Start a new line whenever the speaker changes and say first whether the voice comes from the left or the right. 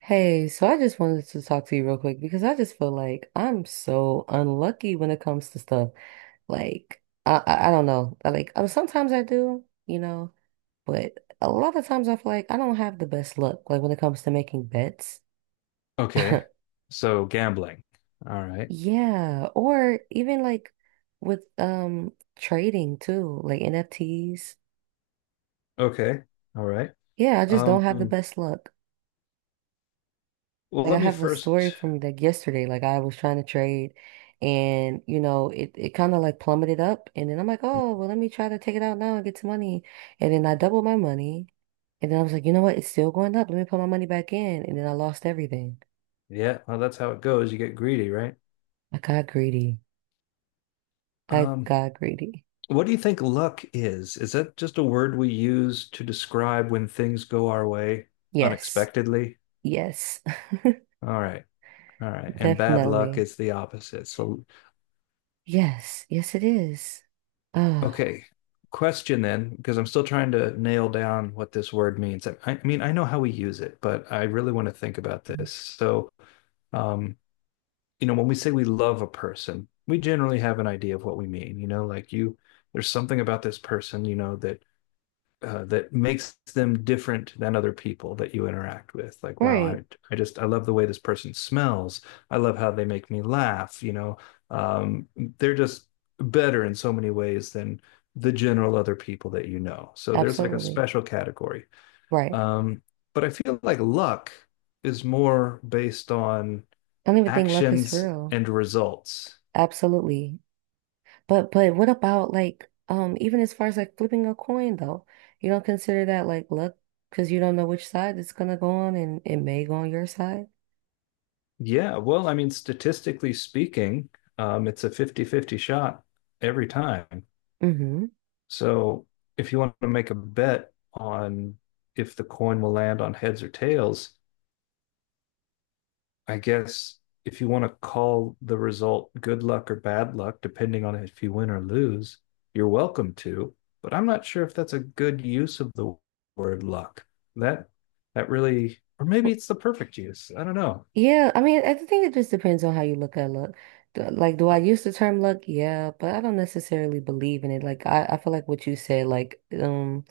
right: Hey, so I just wanted to talk to you real quick because I just feel like I'm so unlucky when it comes to stuff. Like, I don't know. I, like, sometimes I do, but a lot of times I feel like I don't have the best luck. Like when it comes to making bets.
left: Okay. So gambling. All right.
right: Yeah, or even like with trading too, like NFTs.
left: Okay. All right.
right: Yeah, I just don't have the
left: Um,
right: best luck.
left: well,
right: Like I
left: let me
right: have a story
left: first.
right: from like yesterday. Like I was trying to trade, and it kind of like plummeted up, and then I'm like, oh, well, let me try to take it out now and get some money. And then I doubled my money. And then I was like, you know what? It's still going up. Let me put my money back in. And then I lost everything.
left: Yeah, well, that's how it goes. You get greedy, right?
right: I got greedy. I
left: Um,
right: got greedy.
left: what do you think luck is? Is that just a word we use to describe when things go our way
right: Yes.
left: unexpectedly?
right: Yes.
left: All right. All right. And bad luck
right: Definitely.
left: is the opposite. So,
right: Yes. Yes, it is. Ah,
left: okay. Question then, because I'm still trying to nail down what this word means. I mean, I know how we use it, but I really want to think about this. So, um, you know, when we say we love a person, we generally have an idea of what we mean. You know, like you, there's something about this person, you know, that that makes them different than other people that you interact with. Like, wow,
right: right.
left: I just I love the way this person smells. I love how they make me laugh. You know, um, they're just better in so many ways than the general other people that you know. So there's like a
right: Absolutely.
left: special category.
right: Right.
left: Um, but I feel like luck is more based on
right: I don't even think luck is
left: actions
right: real.
left: and results.
right: Absolutely. But what about, like, even as far as like flipping a coin though? You don't consider that like luck, because you don't know which side it's gonna go on, and it may go on your side?
left: Yeah, well, I mean, statistically speaking, it's a 50-50 shot every time.
right: Mm-hmm.
left: So if you want to make a bet on if the coin will land on heads or tails, I guess if you want to call the result good luck or bad luck, depending on if you win or lose, you're welcome to. But I'm not sure if that's a good use of the word luck. That that really, or maybe it's the perfect use. I don't know.
right: Yeah, I mean I think it just depends on how you look at luck. Like, do I use the term luck? Yeah, but I don't necessarily believe in it. Like I feel like what you said, like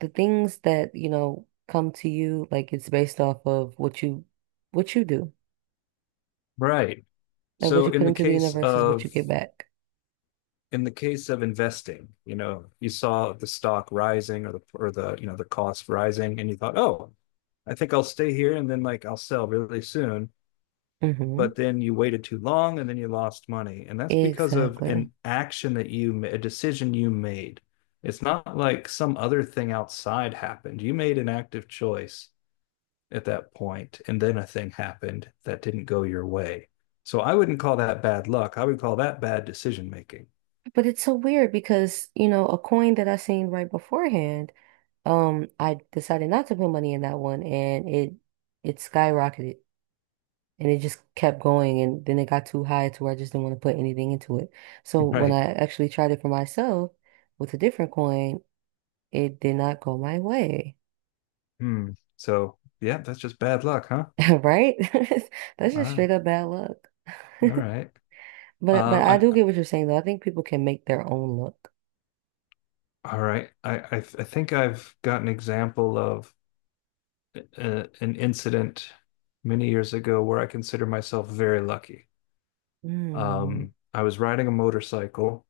right: the things that, come to you, like it's based off of what you do.
left: Right.
right: Like what
left: So
right: you
left: in
right: put
left: the
right: into the
left: case
right: universe is what you
left: of
right: get back.
left: in the case of investing, you know, you saw the stock rising or the you know, the cost rising and you thought, "Oh, I think I'll stay here and then like I'll sell really soon."
right: Mm-hmm.
left: But then you waited too long and then you lost money. And that's because of
right: Exactly.
left: an action that a decision you made. It's not like some other thing outside happened. You made an active choice at that point, and then a thing happened that didn't go your way. So I wouldn't call that bad luck. I would call that bad decision making.
right: But it's so weird because, a coin that I seen right beforehand, I decided not to put money in that one, and it skyrocketed, and it just kept going, and then it got too high to where I just didn't want to put anything into it. So when
left: Right.
right: I actually tried it for myself with a different coin, it did not go my way.
left: Hmm. So yeah, that's just bad luck, huh?
right: Right? That's just
left: Ah,
right: straight up bad luck.
left: all right.
right: But I
left: Uh,
right: do
left: I,
right: get what you're saying though. I think people can make their own luck.
left: all right. I think I've got an example of an incident many years ago where I consider myself very lucky.
right: Mm.
left: I was riding a motorcycle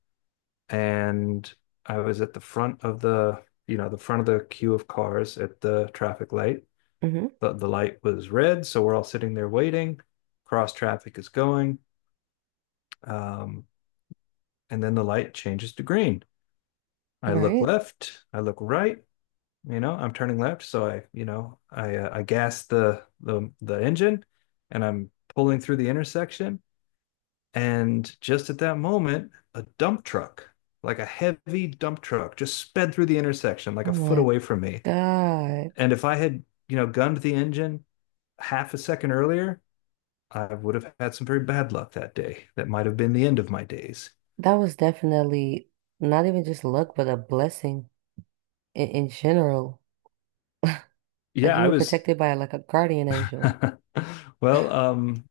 left: and I was at the front of the, you know, the front of the queue of cars at the traffic light.
right: hmm
left: The light was red, so we're all sitting there waiting. Cross traffic is going, um, and then the light changes to green. I look
right: Right?
left: left, I look right. You know, I'm turning left, so I, you know, I gas the engine, and I'm pulling through the intersection. And just at that moment, a dump truck, like a heavy dump truck, just sped through the intersection like a
right: Oh
left: foot
right: my
left: away from me.
right: God.
left: And if I had, you know, gunned the engine half a second earlier, I would have had some very bad luck that day. That might have been the end of my days.
right: That was definitely not even just luck, but a blessing in general. Like
left: Yeah,
right: you
left: I
right: were
left: was.
right: protected by like a guardian angel.
left: well, um,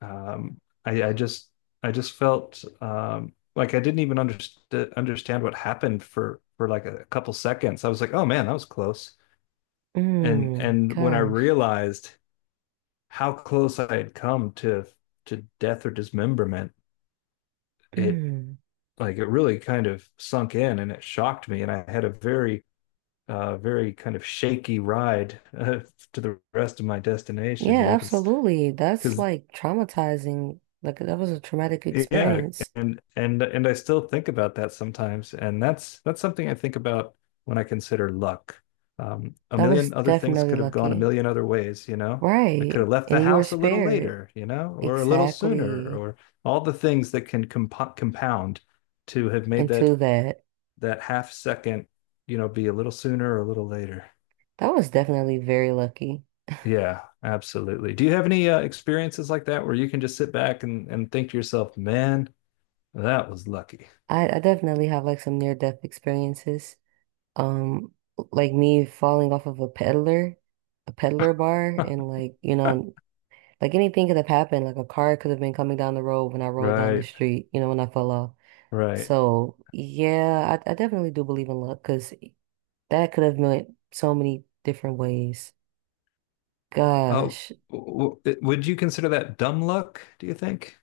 left: um, I, I just, I just felt like I didn't even understand what happened for like a couple seconds. I was like, oh man, that was close. and
right: Mm,
left: and when I
right: gosh.
left: realized how close I had come to death or dismemberment, it
right: Mm.
left: like it really kind of sunk in and it shocked me, and I had a very very kind of shaky ride to the rest of my destination, you
right: Yeah,
left: know,
right: absolutely. That's
left: because
right: like traumatizing. Like that was a traumatic
left: yeah.
right: experience.
left: And I still think about that sometimes, and that's something I think about when I consider luck. A
right: That was
left: million other things
right: definitely
left: could have gone a
right: lucky.
left: million other ways, you know. I could have
right: Right.
left: left the
right: And you were
left: house a little
right: spared.
left: later, you know, or a little sooner,
right: Exactly.
left: or all the things that can compound to have made
right: Into that.
left: that half second, you know, be a little sooner or a little later.
right: That was definitely very lucky.
left: Yeah, absolutely. Do you have any experiences like that where you can just sit back and think to yourself, "Man, that was lucky."
right: I definitely have like some near-death experiences. Um, like me falling off of a peddler bar, and, like, like anything could have happened. Like a car could have been coming down the road when I rolled down the
left: Right,
right: street, when I fell off.
left: right.
right: So yeah, I definitely do believe in luck, because that could have meant so many different ways.
left: Oh,
right: Gosh.
left: would you consider that dumb luck, do you think?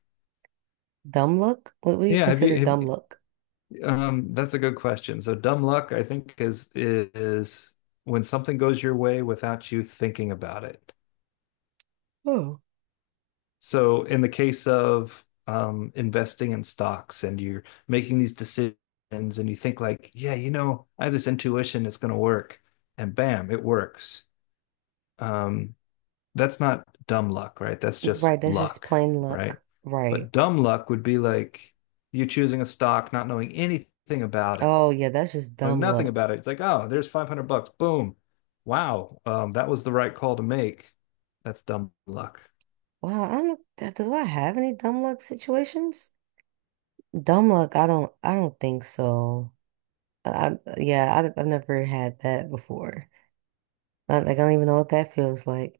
right: Dumb luck? What would you
left: Yeah, have
right: consider
left: you have
right: dumb luck?
left: that's a good question. So dumb luck, I think is when something goes your way without you thinking about it.
right: Oh.
left: So in the case of investing in stocks and you're making these decisions and you think like, yeah, you know, I have this intuition it's going to work and bam, it works. Um that's not dumb luck, right? That's just
right: Right, that's just
left: luck,
right: plain
left: right?
right: luck.
left: But
right: Right.
left: dumb luck would be like you choosing a stock, not knowing anything about it,
right: Oh yeah, that's just
left: knowing
right: dumb
left: nothing
right: luck.
left: about it. It's like, oh, there's 500 bucks. Boom. Wow. That was the right call to make. That's dumb luck.
right: Wow, I don't, do I have any dumb luck situations? Dumb luck, I don't think so. Yeah, I've never had that before. Like I don't even know what that feels like.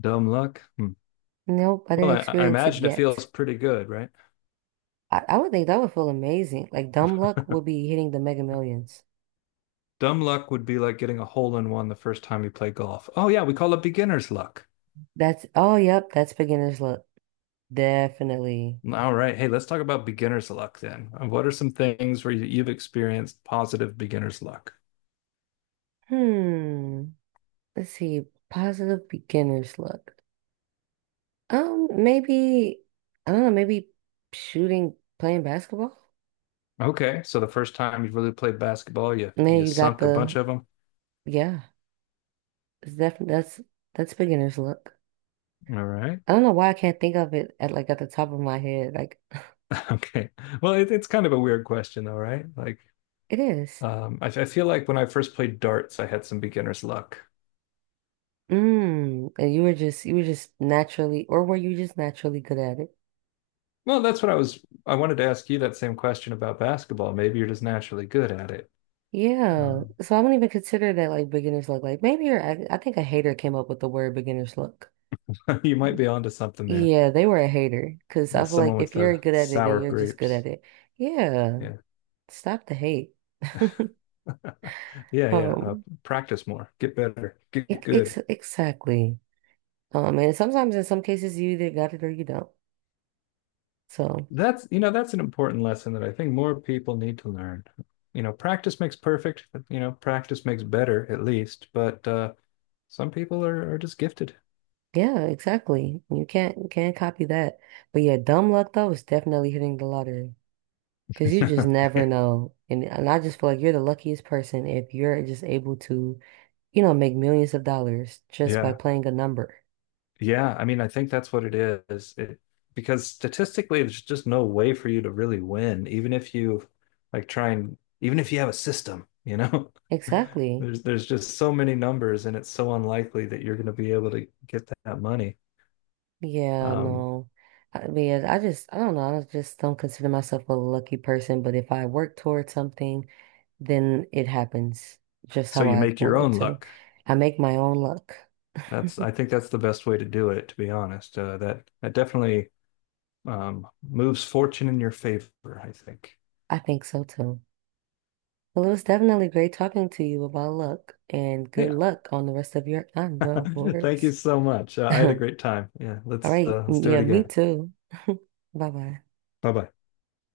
left: Dumb luck. Hmm.
right: Nope, I
left: Well,
right: didn't
left: I
right: experience it
left: imagine it
right: yet.
left: feels pretty good, right?
right: I would think that would feel amazing. Like dumb luck would be hitting the Mega Millions.
left: Dumb luck would be like getting a hole in one the first time you play golf. Oh, yeah, we call it beginner's luck.
right: That's, oh yep, that's beginner's luck. Definitely.
left: All right. Hey, let's talk about beginner's luck then. What are some things where you've experienced positive beginner's luck?
right: Hmm. Let's see. Positive beginner's luck. Maybe I don't know, maybe shooting, playing basketball.
left: Okay, so the first time you really played basketball,
right: And then
left: you
right: you got
left: sunk a
right: the
left: bunch of them.
right: yeah. It's definitely that's beginner's look.
left: All right.
right: I don't know why I can't think of it at the top of my head. Like
left: Okay. Well, it's kind of a weird question though, right? Like,
right: it is.
left: I feel like when I first played darts, I had some beginner's luck.
right: Mm. And you were just naturally, or were you just naturally good at it?
left: Well, that's what I was. I wanted to ask you that same question about basketball. Maybe you're just naturally good at it.
right: Yeah.
left: Um,
right: So I don't even consider that like beginner's look. I think a hater came up with the word beginner's look.
left: you might be onto something there.
right: Yeah, they were a hater, because
left: Yeah,
right: I feel like
left: someone with
right: if you're
left: the
right: good at it then
left: sour
right: you're just good
left: grapes.
right: at it. Yeah.
left: Yeah.
right: Stop the hate.
left: Yeah, yeah.
right: Um,
left: Practice more, get better, get good.
right: exactly. And sometimes in some cases you either got it or you don't. So
left: That's, you know, that's an important lesson that I think more people need to learn. You know, practice makes perfect, but, you know, practice makes better at least, but some people are just gifted.
right: yeah, exactly. You can't copy that. But yeah, dumb luck though is definitely hitting the lottery, because you just never know. And I just feel like you're the luckiest person if you're just able to, make millions of dollars just by
left: Yeah.
right: playing a number.
left: Yeah, I mean, I think that's what it is. It because statistically, there's just no way for you to really win, even if you like try and even if you have a system, you know.
right: Exactly.
left: There's just so many numbers, and it's so unlikely that you're going to be able to get that money.
right: Yeah,
left: Um,
right: no. I mean, I don't know. I just don't consider myself a lucky person, but if I work towards something, then it happens just
left: so
right: how
left: you
right: I
left: make your
right: want it
left: own
right: to.
left: luck.
right: I make my own luck.
left: That's I think that's the best way to do it, to be honest. That that definitely moves fortune in your favor, I think.
right: I think so too. Well, it was definitely great talking to you about luck, and good
left: Yeah.
right: luck on the rest of your
left: Thank you
right: endeavors.
left: so much. I had a
right: All
left: great time. Yeah,
right: right.
left: let's do
right: Yeah,
left: it
right: me
left: again.
right: too. Bye bye.
left: Bye bye.